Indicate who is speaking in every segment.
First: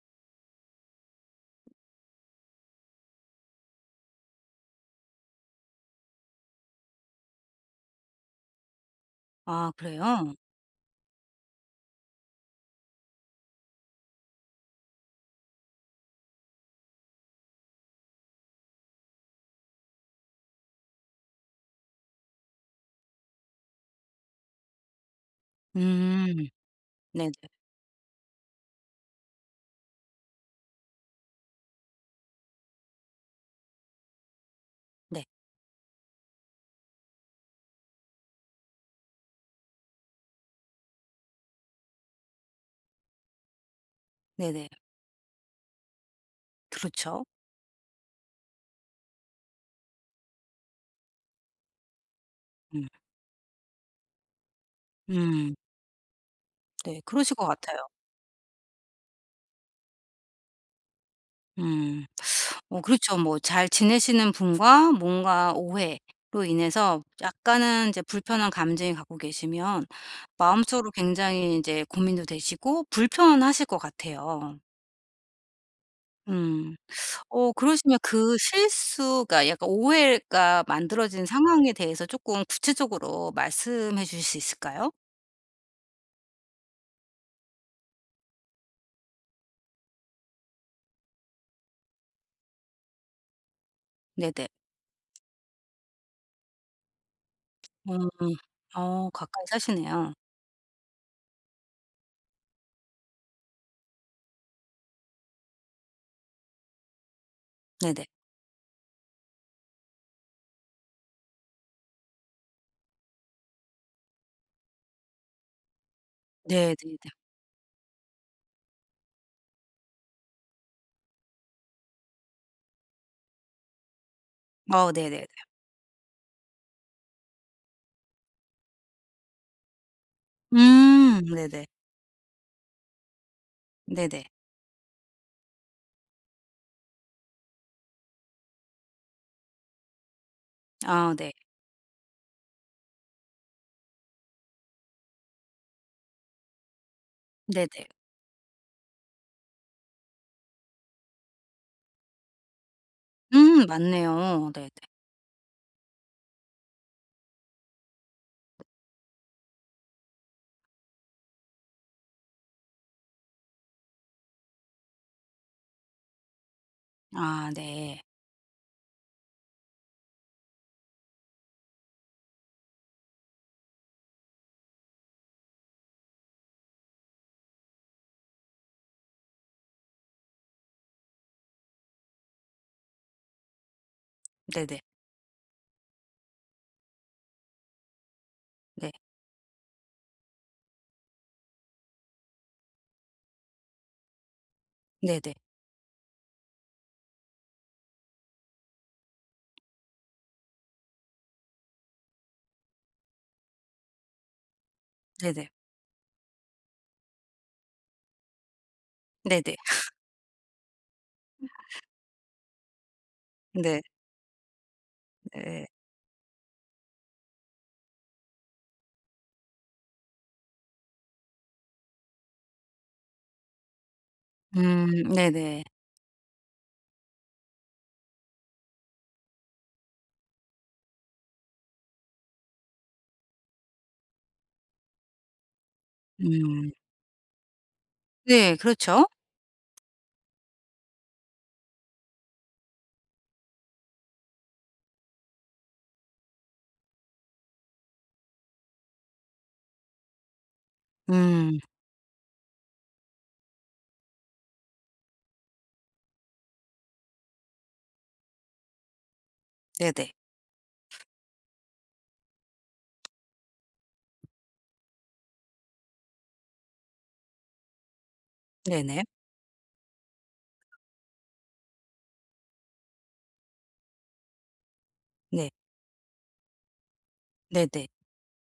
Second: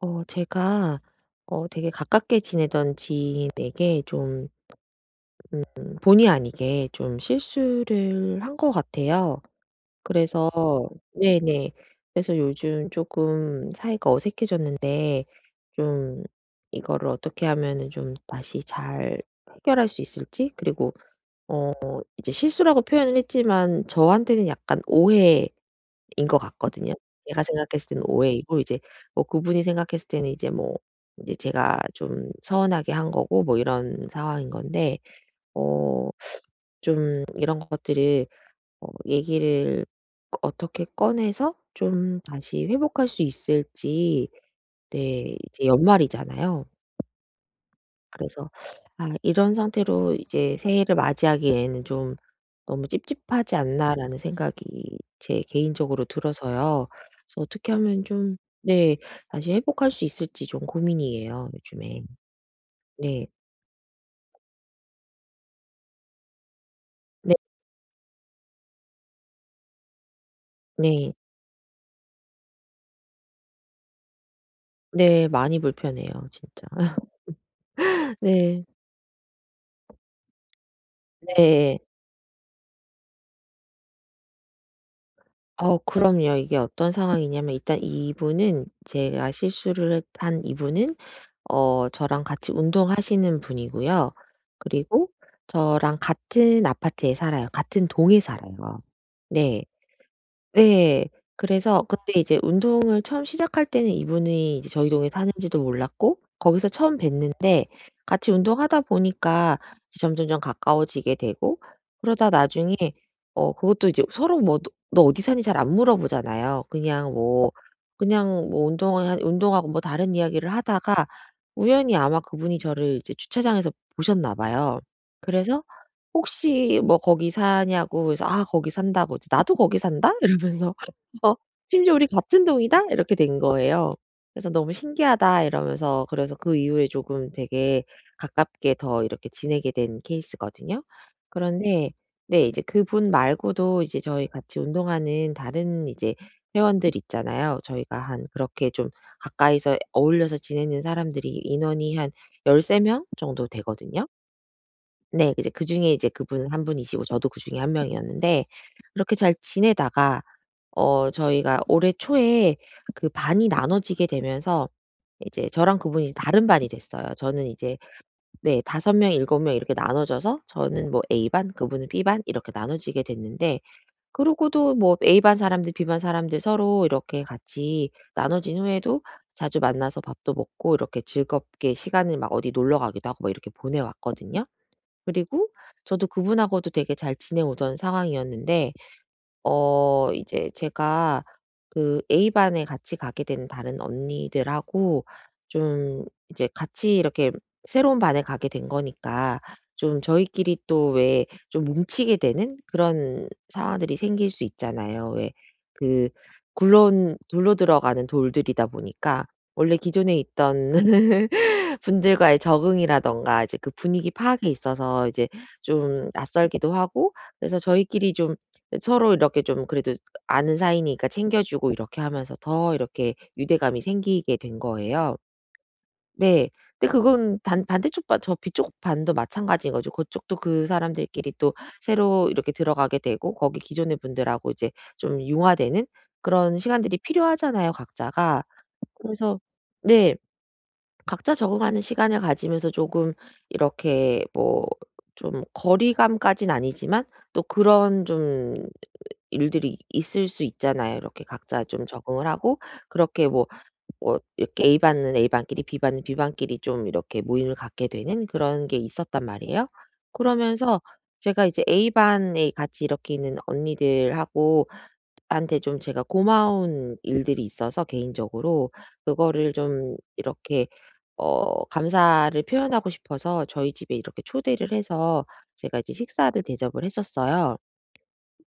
Speaker 1: 제가 되게 가깝게 지내던 지인에게 좀 본의 아니게 좀 실수를 한 것 같아요.
Speaker 2: 아 그래요?
Speaker 1: 그래서 네네. 그래서 요즘 조금 사이가 어색해졌는데 좀 이거를 어떻게 하면은 좀 다시 잘 해결할 수 있을지, 그리고 어 이제 실수라고 표현을 했지만 저한테는 약간 오해 인 것
Speaker 2: 음.
Speaker 1: 같거든요.
Speaker 2: 네네.
Speaker 1: 제가 생각했을 때는 오해이고, 이제 뭐 그분이 생각했을 때는 이제 뭐 이제 제가 좀 서운하게 한 거고 뭐 이런 상황인 건데
Speaker 2: 네.
Speaker 1: 어 좀 이런 것들을 얘기를 어떻게 꺼내서 좀 다시 회복할 수 있을지.
Speaker 2: 네네.
Speaker 1: 네, 이제 연말이잖아요.
Speaker 2: 그렇죠.
Speaker 1: 그래서 아, 이런 상태로 이제 새해를 맞이하기에는 좀 '너무
Speaker 2: 음.
Speaker 1: 찝찝하지 않나.'라는 생각이 제
Speaker 2: 음.
Speaker 1: 개인적으로 들어서요.
Speaker 2: 네. 그러실
Speaker 1: 그래서
Speaker 2: 것
Speaker 1: 어떻게
Speaker 2: 같아요.
Speaker 1: 하면 좀, 네, 다시 회복할 수 있을지 좀 고민이에요 요즘에.
Speaker 2: 음. 어 그렇죠.
Speaker 1: 네.
Speaker 2: 뭐 잘 지내시는 분과 뭔가 오해로 인해서
Speaker 1: 네.
Speaker 2: 약간은 이제 불편한 감정이 갖고 계시면 마음속으로
Speaker 1: 네.
Speaker 2: 굉장히 이제 고민도 되시고 불편하실 것 같아요.
Speaker 1: 네, 많이 불편해요 진짜.
Speaker 2: 음. 어 그러시면 그
Speaker 1: 네.
Speaker 2: 실수가 약간 오해가 만들어진 상황에
Speaker 1: 네.
Speaker 2: 대해서 조금 구체적으로 말씀해 주실 수 있을까요?
Speaker 1: 그럼요. 이게 어떤 상황이냐면, 일단 이분은 제가 실수를 한 이분은 저랑 같이 운동하시는 분이고요.
Speaker 2: 네네.
Speaker 1: 그리고 저랑 같은 아파트에 살아요. 같은
Speaker 2: 음.
Speaker 1: 동에 살아요.
Speaker 2: 어 가까이
Speaker 1: 네.
Speaker 2: 사시네요.
Speaker 1: 네. 그래서 그때 이제 운동을 처음 시작할 때는 이분이 이제 저희 동에 사는지도 몰랐고, 거기서 처음 뵀는데
Speaker 2: 네네.
Speaker 1: 같이 운동하다 보니까 이제 점점점 가까워지게 되고 그러다 나중에 그것도 이제 서로 뭐 "너 너 어디 사니?" 잘 안 물어보잖아요.
Speaker 2: 네네네.
Speaker 1: 그냥 뭐 운동을 한 운동하고 뭐 다른 이야기를 하다가 우연히 아마 그분이 저를 이제 주차장에서 보셨나 봐요.
Speaker 2: 어 네네네.
Speaker 1: 그래서 혹시 뭐 "거기 사냐."고 해서 "아 거기 산다."고 이제 "나도 거기 산다?" 이러면서 어
Speaker 2: 네네.
Speaker 1: 심지어 "우리 같은 동이다?" 이렇게 된 거예요.
Speaker 2: 네네.
Speaker 1: 그래서 "너무 신기하다." 이러면서 그래서 그 이후에 조금 되게 가깝게 더 이렇게 지내게 된 케이스거든요.
Speaker 2: 아 네.
Speaker 1: 그런데 네, 이제 그분 말고도 이제 저희 같이 운동하는 다른 이제 회원들 있잖아요.
Speaker 2: 네네.
Speaker 1: 저희가 한 그렇게 좀 가까이서 어울려서 지내는 사람들이, 인원이 한 13명 정도
Speaker 2: 맞네요.
Speaker 1: 되거든요.
Speaker 2: 네네.
Speaker 1: 네. 이제 그중에 이제 그분은 한 분이시고 저도 그중에 한 명이었는데 그렇게 잘 지내다가 저희가 올해 초에 그 반이 나눠지게 되면서 이제 저랑 그분이 다른 반이 됐어요. 저는
Speaker 2: 아
Speaker 1: 이제
Speaker 2: 네.
Speaker 1: 네 5 명, 7명 이렇게 나눠져서 저는 뭐 A 반 그분은 B 반 이렇게 나눠지게 됐는데 그러고도 뭐 A 반 사람들, B 반 사람들 서로 이렇게 같이 나눠진 후에도 자주 만나서 밥도 먹고 이렇게 즐겁게 시간을 막 어디 놀러 가기도 하고 막 이렇게 보내왔거든요.
Speaker 2: 네네.
Speaker 1: 그리고 저도 그분하고도 되게 잘 지내오던 상황이었는데
Speaker 2: 네.
Speaker 1: 이제 제가 그 A 반에 같이 가게 된 다른 언니들하고
Speaker 2: 네네.
Speaker 1: 좀 이제 같이 이렇게 새로운 반에 가게 된 거니까 좀 저희끼리 또 왜 좀 뭉치게 되는 그런 상황들이 생길 수 있잖아요. 왜
Speaker 2: 네네.
Speaker 1: 그 굴러온 둘로 들어가는 돌들이다 보니까
Speaker 2: 네네.
Speaker 1: 원래 기존에 있던 분들과의 적응이라든가 이제 그
Speaker 2: 네.
Speaker 1: 분위기 파악에 있어서 이제
Speaker 2: 네.
Speaker 1: 좀 낯설기도 하고, 그래서 저희끼리 좀, 네, 서로 이렇게 좀 그래도 아는 사이니까 챙겨주고 이렇게 하면서 더 이렇게 유대감이 생기게 된 거예요.
Speaker 2: 네네.
Speaker 1: 네. 근데 그건 단 반대쪽 반, 저 뒤쪽 반도 마찬가지인 거죠. 그쪽도 그 사람들끼리 또 새로 이렇게 들어가게 되고 거기 기존의 분들하고 이제 좀 융화되는 그런
Speaker 2: 음.
Speaker 1: 시간들이 필요하잖아요, 각자가.
Speaker 2: 네 그렇죠.
Speaker 1: 그래서 네. 각자 적응하는 시간을 가지면서 조금 이렇게 뭐 좀 거리감까진 아니지만 또 그런 좀 일들이 있을 수 있잖아요. 이렇게
Speaker 2: 음
Speaker 1: 각자 좀 적응을 하고 그렇게 뭐 이렇게 A 반은 A 반끼리 B 반은 B 반끼리 좀 이렇게 모임을 갖게 되는 그런 게 있었단 말이에요.
Speaker 2: 네네.
Speaker 1: 그러면서 제가 이제 A 반에 같이 이렇게 있는 언니들하고 한테 좀 제가 고마운 일들이 있어서 개인적으로
Speaker 2: 네네.
Speaker 1: 그거를 좀 이렇게 감사를 표현하고 싶어서 저희 집에 이렇게 초대를 해서
Speaker 2: 네.
Speaker 1: 제가 이제 식사를 대접을 했었어요.
Speaker 2: 네네.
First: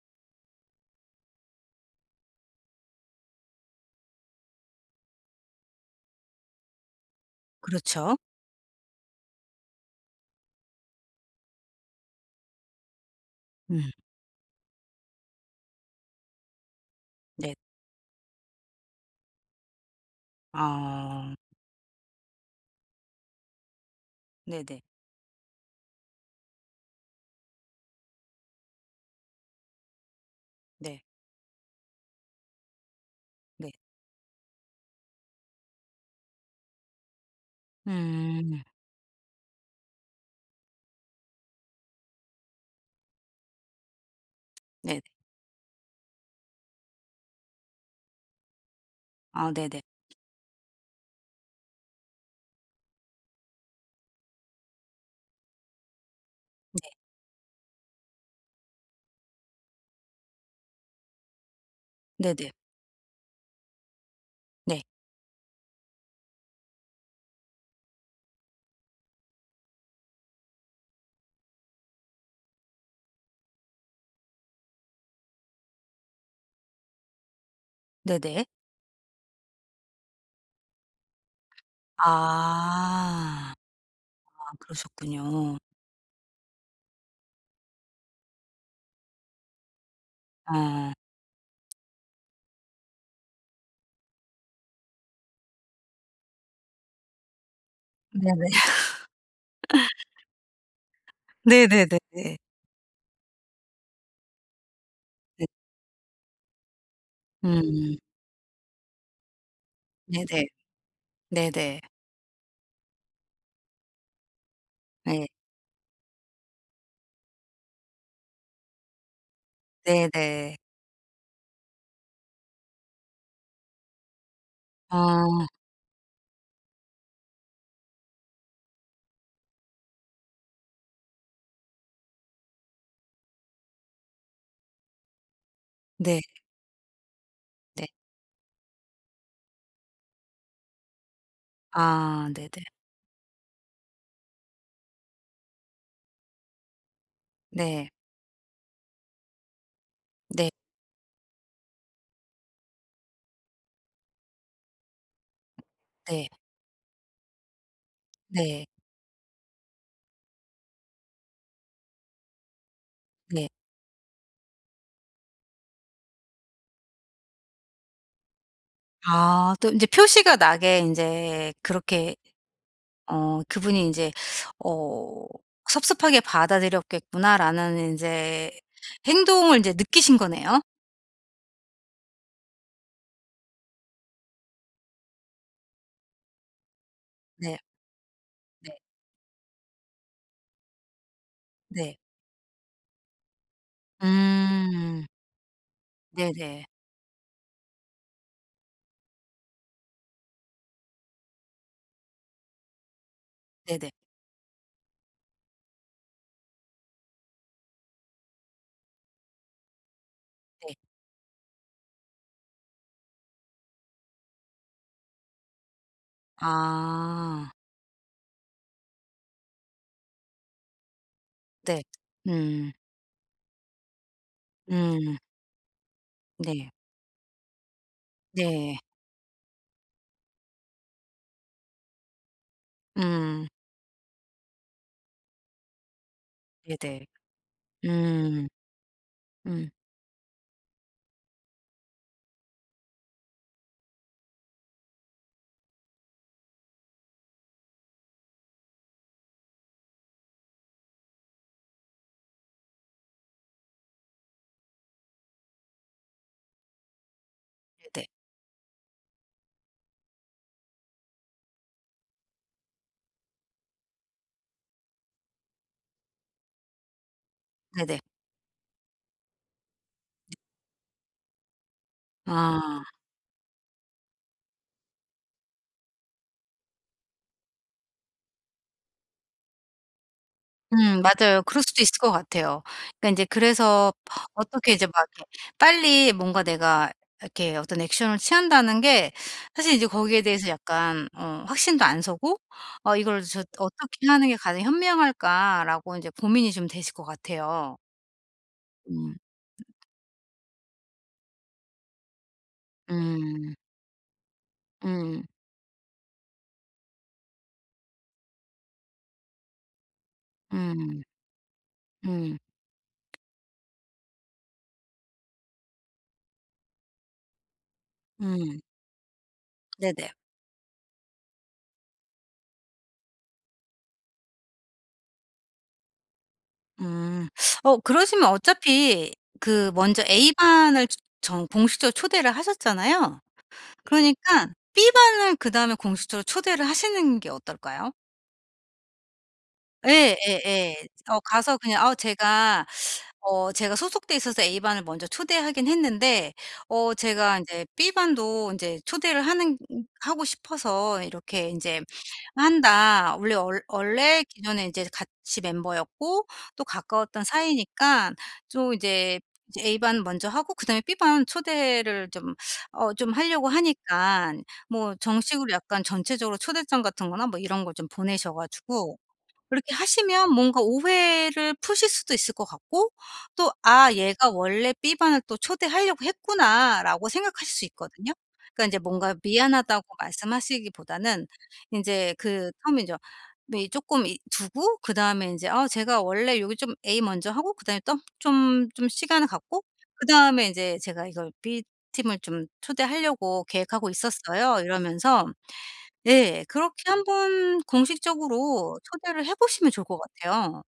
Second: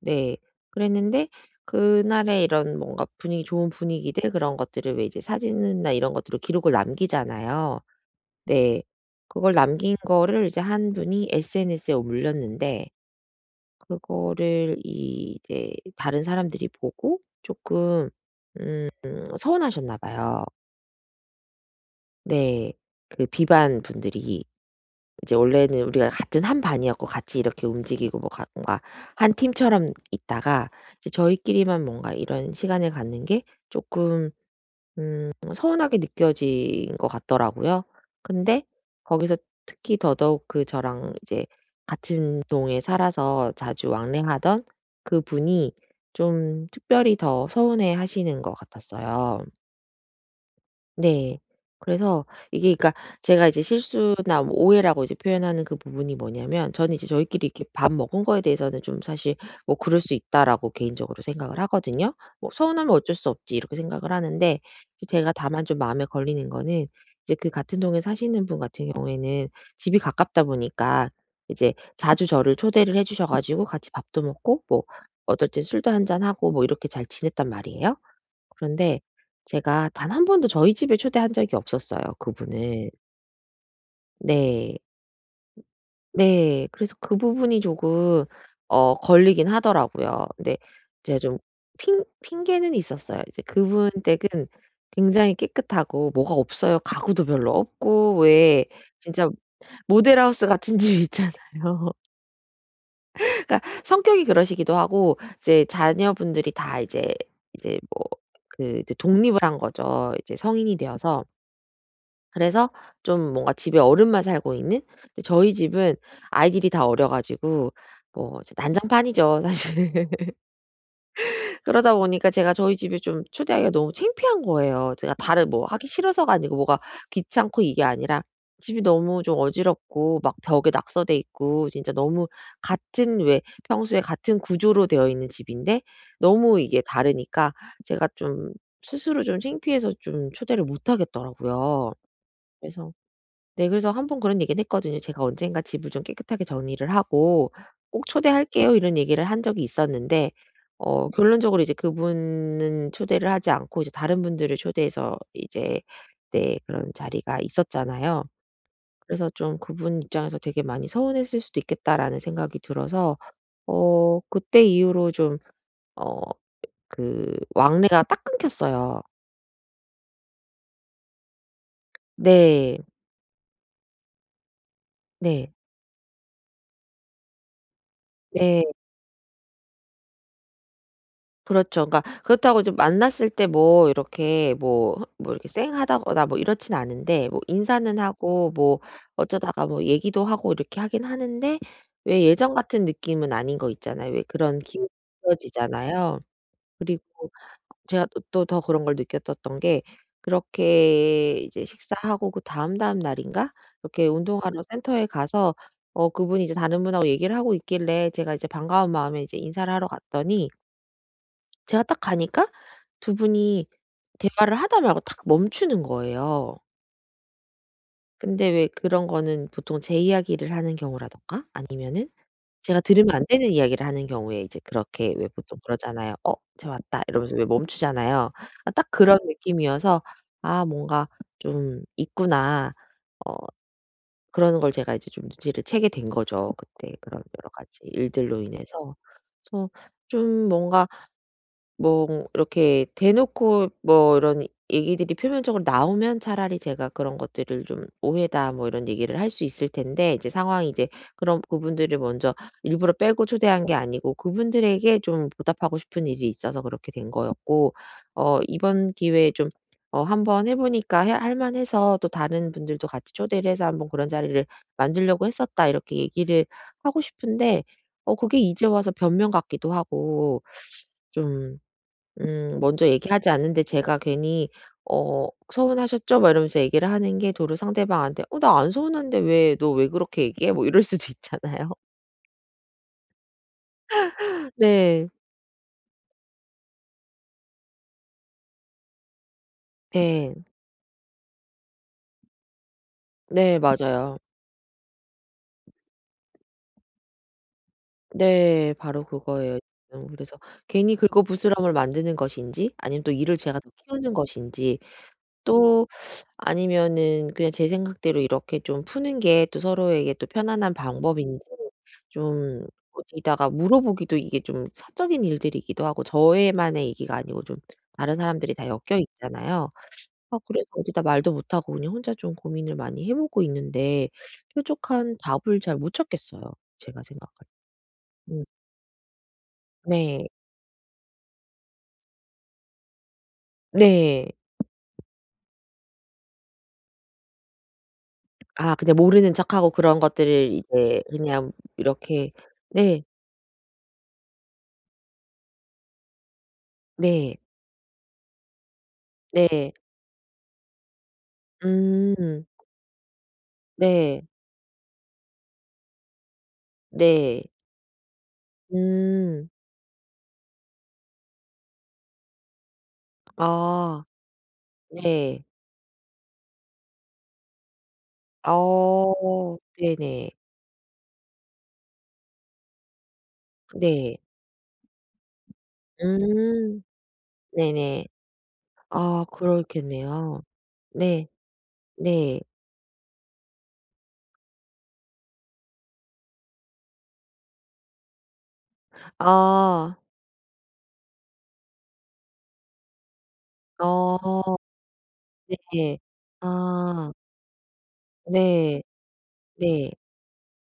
Speaker 1: 네. 그랬는데 그날의 이런 뭔가 분위기, 좋은 분위기들, 그런 것들을 왜 이제 사진이나 이런 것들로 기록을 남기잖아요.
Speaker 2: 그렇죠.
Speaker 1: 네. 그걸 남긴 거를 이제 한 분이 SNS에 올렸는데
Speaker 2: 음
Speaker 1: 그거를 이 이제 다른 사람들이 보고
Speaker 2: 네.
Speaker 1: 쪼끔 서운하셨나 봐요.
Speaker 2: 아
Speaker 1: 네. 그 비반 분들이.
Speaker 2: 네네.
Speaker 1: 이제 원래는 우리가 같은 한 반이었고 같이 이렇게 움직이고 뭐가 뭔가 한 팀처럼 있다가
Speaker 2: 네.
Speaker 1: 이제 저희끼리만 뭔가 이런 시간을 갖는 게
Speaker 2: 네.
Speaker 1: 조금 서운하게 느껴진 것 같더라고요.
Speaker 2: 음
Speaker 1: 근데 거기서 특히 더더욱 그 저랑 이제 같은 동에 살아서 자주 왕래하던
Speaker 2: 네네.
Speaker 1: 그분이 좀 특별히 더 서운해하시는 것 같았어요.
Speaker 2: 아 네네.
Speaker 1: 네. 그래서 이게 그러니까 제가 이제 실수나 뭐 오해라고 이제 표현하는 그 부분이 뭐냐면,
Speaker 2: 네.
Speaker 1: 저는 이제 저희끼리 이렇게 밥 먹은 거에 대해서는 좀 사실 뭐 '그럴 수 있다.'라고 개인적으로 생각을 하거든요. 뭐
Speaker 2: 네네.
Speaker 1: '서운하면 어쩔 수 없지.' 이렇게 생각을 하는데
Speaker 2: 네.
Speaker 1: 이제 제가 다만 좀 마음에 걸리는 거는 이제 그 같은 동에 사시는 분 같은 경우에는 집이 가깝다 보니까 이제 자주 저를 초대를 해 주셔 가지고 같이 밥도 먹고 뭐 어떨 땐 술도 한 잔 하고 뭐 이렇게 잘 지냈단 말이에요.
Speaker 2: 네네.
Speaker 1: 그런데 제가 단 한 번도 저희 집에 초대한 적이 없었어요, 그분을.
Speaker 2: 아. 아
Speaker 1: 네.
Speaker 2: 그러셨군요.
Speaker 1: 네. 그래서 그 부분이 조금 걸리긴 하더라고요. 근데
Speaker 2: 어.
Speaker 1: 제가 좀 핑 핑계는 있었어요. 이제 그분 댁은 굉장히 깨끗하고 뭐가 없어요. 가구도 별로 없고
Speaker 2: 네네.
Speaker 1: 왜 진짜 모델하우스 같은 집 있잖아요.
Speaker 2: 네네네네.
Speaker 1: 그러니까 성격이 그러시기도 하고
Speaker 2: 네.
Speaker 1: 이제 자녀분들이 다 이제 이제
Speaker 2: 음.
Speaker 1: 뭐 그 이제 독립을 한 거죠, 이제
Speaker 2: 네네.
Speaker 1: 성인이 되어서.
Speaker 2: 네네.
Speaker 1: 그래서 좀 뭔가 집에 어른만 살고 있는? 근데
Speaker 2: 네.
Speaker 1: 저희 집은 아이들이 다 어려 가지고 뭐 이제 난장판이죠 사실.
Speaker 2: 네네.
Speaker 1: 그러다 보니까 제가 저희 집에 좀 초대하기가 너무 창피한 거예요. 제가
Speaker 2: 아.
Speaker 1: 다른 뭐 하기 싫어서가 아니고 뭐가 귀찮고 이게 아니라 집이 너무 좀 어지럽고 막 벽에 낙서돼 있고 진짜 너무 같은 왜 평소에 같은 구조로 되어 있는 집인데
Speaker 2: 네.
Speaker 1: 너무 이게 다르니까
Speaker 2: 네.
Speaker 1: 제가 좀 스스로 좀 창피해서 좀 초대를 못 하겠더라고요.
Speaker 2: 아 네네.
Speaker 1: 그래서 네. 그래서 한 번 그런 얘기는 했거든요. "제가 언젠가 집을 좀 깨끗하게 정리를 하고
Speaker 2: 네.
Speaker 1: 꼭 초대할게요." 이런 얘기를 한 적이 있었는데
Speaker 2: 네.
Speaker 1: 네. 결론적으로 이제 그분은 초대를 하지 않고 이제 다른 분들을 초대해서 이제
Speaker 2: 네.
Speaker 1: 네 그런 자리가 있었잖아요.
Speaker 2: 네.
Speaker 1: 그래서 좀 그분 입장에서 되게 많이 서운했을 수도 있겠다라는 생각이 들어서
Speaker 2: 네.
Speaker 1: 그때 이후로 좀 어 그 왕래가 딱 끊겼어요.
Speaker 2: 아 또 인제 표시가 나게 인제 그렇게
Speaker 1: 네.
Speaker 2: 어 그분이 인제 어
Speaker 1: 네.
Speaker 2: '섭섭하게 받아들였겠구나.'라는 인제
Speaker 1: 네.
Speaker 2: 행동을 인제 느끼신 거네요?
Speaker 1: 그렇죠. 그러니까 그렇다고 좀 만났을 때 뭐 이렇게 뭐 이렇게 쌩하다거나 뭐 이렇진 않은데 뭐
Speaker 2: 네.
Speaker 1: 인사는 하고
Speaker 2: 네.
Speaker 1: 뭐 어쩌다가 뭐 얘기도 하고 이렇게 하긴 하는데
Speaker 2: 네.
Speaker 1: 왜 예전 같은 느낌은 아닌 거 있잖아요. 왜 그런 기분이
Speaker 2: 음.
Speaker 1: 지워지잖아요.
Speaker 2: 네네.
Speaker 1: 그리고 제가 또 더 그런 걸 느꼈었던 게 그렇게 이제 식사하고 그 다음다음 날인가
Speaker 2: 네네.
Speaker 1: 이렇게 운동하러 센터에 가서 그분이 이제 다른 분하고 얘기를 하고 있길래 제가 이제 반가운 마음에 이제 인사를 하러 갔더니
Speaker 2: 네.
Speaker 1: 제가 딱 가니까 두 분이 대화를 하다 말고 탁 멈추는 거예요.
Speaker 2: 아.
Speaker 1: 근데 왜 그런 거는 보통 제 이야기를 하는 경우라든가
Speaker 2: 네.
Speaker 1: 아니면은
Speaker 2: 음.
Speaker 1: 제가 들으면 안 되는 이야기를 하는 경우에 이제 그렇게
Speaker 2: 음.
Speaker 1: 왜 보통 그러잖아요. "어 쟤
Speaker 2: 네.
Speaker 1: 왔다." 이러면서 왜 멈추잖아요. 아
Speaker 2: 네.
Speaker 1: 딱 그런 느낌이어서 '아 뭔가 좀 있구나.' 어
Speaker 2: 음.
Speaker 1: 그러는 걸 제가 이제 좀 눈치를 채게 된 거죠. 그때
Speaker 2: 네네.
Speaker 1: 그런 여러 가지 일들로
Speaker 2: 음.
Speaker 1: 인해서.
Speaker 2: 음.
Speaker 1: 그래서 좀 뭔가 뭐 이렇게 대놓고 뭐 이런 얘기들이 표면적으로 나오면 차라리 제가 그런 것들을 좀 "오해다." 뭐 이런 얘기를 할 수 있을 텐데 이제 상황이 이제 그런 그분들을 먼저 일부러 빼고 초대한 게 아니고 그분들에게 좀 보답하고 싶은 일이 있어서 그렇게 된 거였고
Speaker 2: 네네.
Speaker 1: 이번 기회에 좀 한번 해 보니까 해 할 만해서 또 다른 분들도 같이 초대를 해서 "한번 그런 자리를 만들려고 했었다." 이렇게 얘기를 하고 싶은데
Speaker 2: 네네.
Speaker 1: 그게 이제 와서 변명 같기도 하고 좀
Speaker 2: 아.
Speaker 1: 먼저 얘기하지 않는데 제가 괜히 "서운하셨죠?" 막 이러면서 얘기를 하는 게 도로 상대방한테 "어 나 안 서운한데 왜 그렇게 얘기해?" 뭐 이럴 수도
Speaker 2: 맞아요. 그럴
Speaker 1: 있잖아요.
Speaker 2: 수도 있을 것 같아요. 그러니까 인제 그래서 어떻게 이제 막
Speaker 1: 네.
Speaker 2: 이렇게 빨리 뭔가 내가 이렇게 어떤 액션을 취한다는 게 사실 이제 거기에
Speaker 1: 네.
Speaker 2: 대해서 약간 어 확신도 안 서고 '어 이걸 저
Speaker 1: 네,
Speaker 2: 어떻게
Speaker 1: 맞아요.
Speaker 2: 하는 게 가장 현명할까.'라고 인제 고민이 좀 되실 것 같아요.
Speaker 1: 네. 바로
Speaker 2: 음.
Speaker 1: 그거예요 지금. 그래서 괜히 긁어부스럼을 만드는 것인지, 아니면 또 일을
Speaker 2: 음.
Speaker 1: 제가 더 키우는 것인지,
Speaker 2: 음.
Speaker 1: 또 아니면은 그냥 제 생각대로 이렇게 좀 푸는 게 또 서로에게 또 편안한
Speaker 2: 음.
Speaker 1: 방법인지,
Speaker 2: 음.
Speaker 1: 좀 어디다가 물어보기도 이게 좀 사적인 일들이기도 하고 저희만의 얘기가 아니고 좀 다른 사람들이
Speaker 2: 음.
Speaker 1: 다 엮여 있잖아요.
Speaker 2: 네네.
Speaker 1: 아, 그래서 어디다 말도 못하고 그냥 혼자 좀 고민을 많이 해 보고 있는데 뾰족한 답을 잘 못 찾겠어요, 제가
Speaker 2: 음.
Speaker 1: 생각할 때.
Speaker 2: 어 그러시면
Speaker 1: 음.
Speaker 2: 어차피 그 먼저
Speaker 1: 네.
Speaker 2: A반을 초- 정 공식적으로 초대를 하셨잖아요.
Speaker 1: 네.
Speaker 2: 그러니까 B반을 그다음에 공식적으로 초대를 하시는 게 어떨까요?
Speaker 1: 아, 그냥 모르는 척하고 그런
Speaker 2: 예
Speaker 1: 것들을
Speaker 2: 예예.
Speaker 1: 이제
Speaker 2: 어
Speaker 1: 그냥
Speaker 2: 가서 그냥 "아
Speaker 1: 이렇게,
Speaker 2: 제가
Speaker 1: 네.
Speaker 2: 어 제가 소속돼 있어서 A반을 먼저 초대하긴 했는데 어
Speaker 1: 네.
Speaker 2: 제가 이제 B반도 이제 초대를 하는
Speaker 1: 네.
Speaker 2: 하고 싶어서 이렇게 이제
Speaker 1: 음.
Speaker 2: 한다. 원래 얼
Speaker 1: 네.
Speaker 2: 원래 기존에 이제 같이 멤버였고 또 가까웠던
Speaker 1: 네.
Speaker 2: 사이니까 좀 이제
Speaker 1: 음.
Speaker 2: 이제 A반 먼저 하고 그다음에 B반 초대를 좀 어 좀 하려고 하니
Speaker 1: 아.
Speaker 2: 까 뭐
Speaker 1: 네.
Speaker 2: 정식으로 약간 전체적으로 초대장 같은 거나 뭐 이런 걸 좀 보내셔 가지고
Speaker 1: 어.
Speaker 2: 그렇게 하시면
Speaker 1: 네네.
Speaker 2: 뭔가 오해를 푸실 수도 있을 것 같고 또 '아
Speaker 1: 네.
Speaker 2: 얘가 원래 B 반을 또 초대하려고
Speaker 1: 음.
Speaker 2: 했구나.'라고 생각하실 수
Speaker 1: 네네.
Speaker 2: 있거든요. 그러니까 이제 뭔가
Speaker 1: 아,
Speaker 2: 미안하다고
Speaker 1: 그렇겠네요. 네.
Speaker 2: 말씀하시기보다는 이제
Speaker 1: 네.
Speaker 2: 그 텀이죠. 미 조금 이 두고 그다음에 이제 제가 원래 여기 좀 A 먼저 하고 그다음에 또 좀 좀 시간을 갖고
Speaker 1: 아.
Speaker 2: 그다음에 이제 제가 이걸 B팀을 좀 초대하려고 계획하고
Speaker 1: 어.
Speaker 2: 있었어요." 이러면서
Speaker 1: 네.
Speaker 2: 네. 그렇게
Speaker 1: 아.
Speaker 2: 한번 공식적으로
Speaker 1: 네.
Speaker 2: 초대를 해 보시면 좋을
Speaker 1: 네.
Speaker 2: 것 같아요.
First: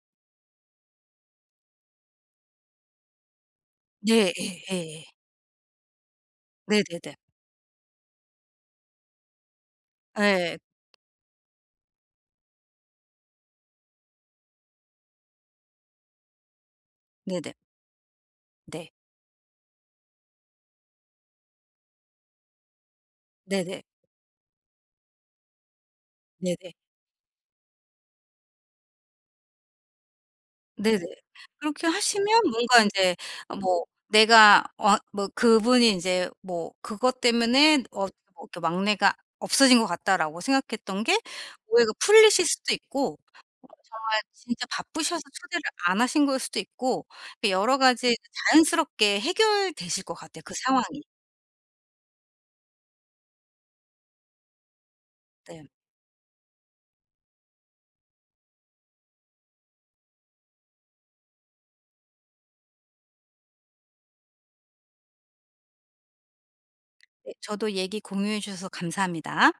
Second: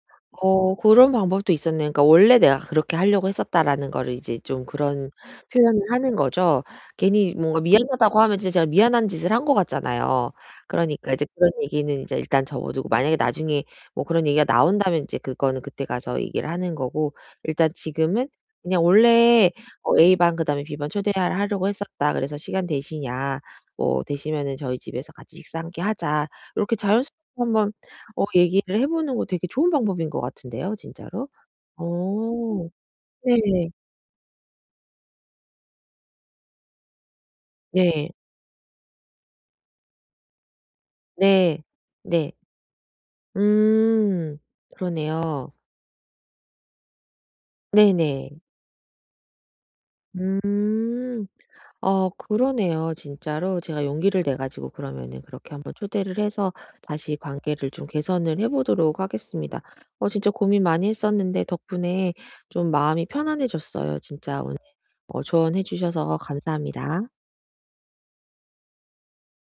Speaker 1: 그런 방법도 있었네요. 그러니까 원래 내가 그렇게 하려고 했었다라는 거를
Speaker 2: 네.
Speaker 1: 이제 좀
Speaker 2: 예예.
Speaker 1: 그런 표현을 하는 거죠.
Speaker 2: 네네네.
Speaker 1: 괜히 뭔가 미안하다고 하면 진짜 제가 미안한 짓을 한 것 같잖아요.
Speaker 2: 예.
Speaker 1: 그러니까 이제 그런 얘기는 이제 일단 접어두고 만약에 나중에 뭐 그런 얘기가 나온다면 이제 그거는 그때 가서 얘기를 하는 거고
Speaker 2: 네네.
Speaker 1: 일단 지금은 그냥
Speaker 2: 네.
Speaker 1: 원래 A 반 그다음에 B 반 초대 하려고 했었다. 그래서 "시간 되시냐?
Speaker 2: 네네. 네네.
Speaker 1: 뭐 되시면은 저희 집에서 같이 식사 함께 하자." 이렇
Speaker 2: 네네.
Speaker 1: 게 자연스럽게 한번 얘기를 해 보는 거 되게 좋은 방법인 것 같은데요
Speaker 2: 네네.
Speaker 1: 진짜로?
Speaker 2: 그렇게 하시면
Speaker 1: 어
Speaker 2: 뭔가 인제 어
Speaker 1: 네.
Speaker 2: 뭐 내가 어 뭐 그분이 인제 뭐 그것 때문에 어
Speaker 1: 네.
Speaker 2: 뭐 이렇게 '막내가 없어진 것 같다.'라고 생각했던 게
Speaker 1: 네.
Speaker 2: 오해가
Speaker 1: 네.
Speaker 2: 풀리실 수도 있고 어 정말
Speaker 1: 음.
Speaker 2: 진짜 바쁘셔서
Speaker 1: 그러네요.
Speaker 2: 초대를 안 하신 거일 수도 있고 그 여러 가지
Speaker 1: 네네.
Speaker 2: 자연스럽게 해결되실 것 같아요, 그 상황이.
Speaker 1: 음. 어, 그러네요 진짜로. 제가 용기를 내 가지고 그러면은 그렇게
Speaker 2: 네.
Speaker 1: 한번 초대를 해서 다시 관계를 좀 개선을 해 보도록 하겠습니다. 진짜 고민 많이 했었는데 덕분에 좀 마음이 편안해졌어요. 진짜 오늘 조언해 주셔서 감사합니다.
Speaker 2: 네 저도 얘기 공유해 주셔서 감사합니다.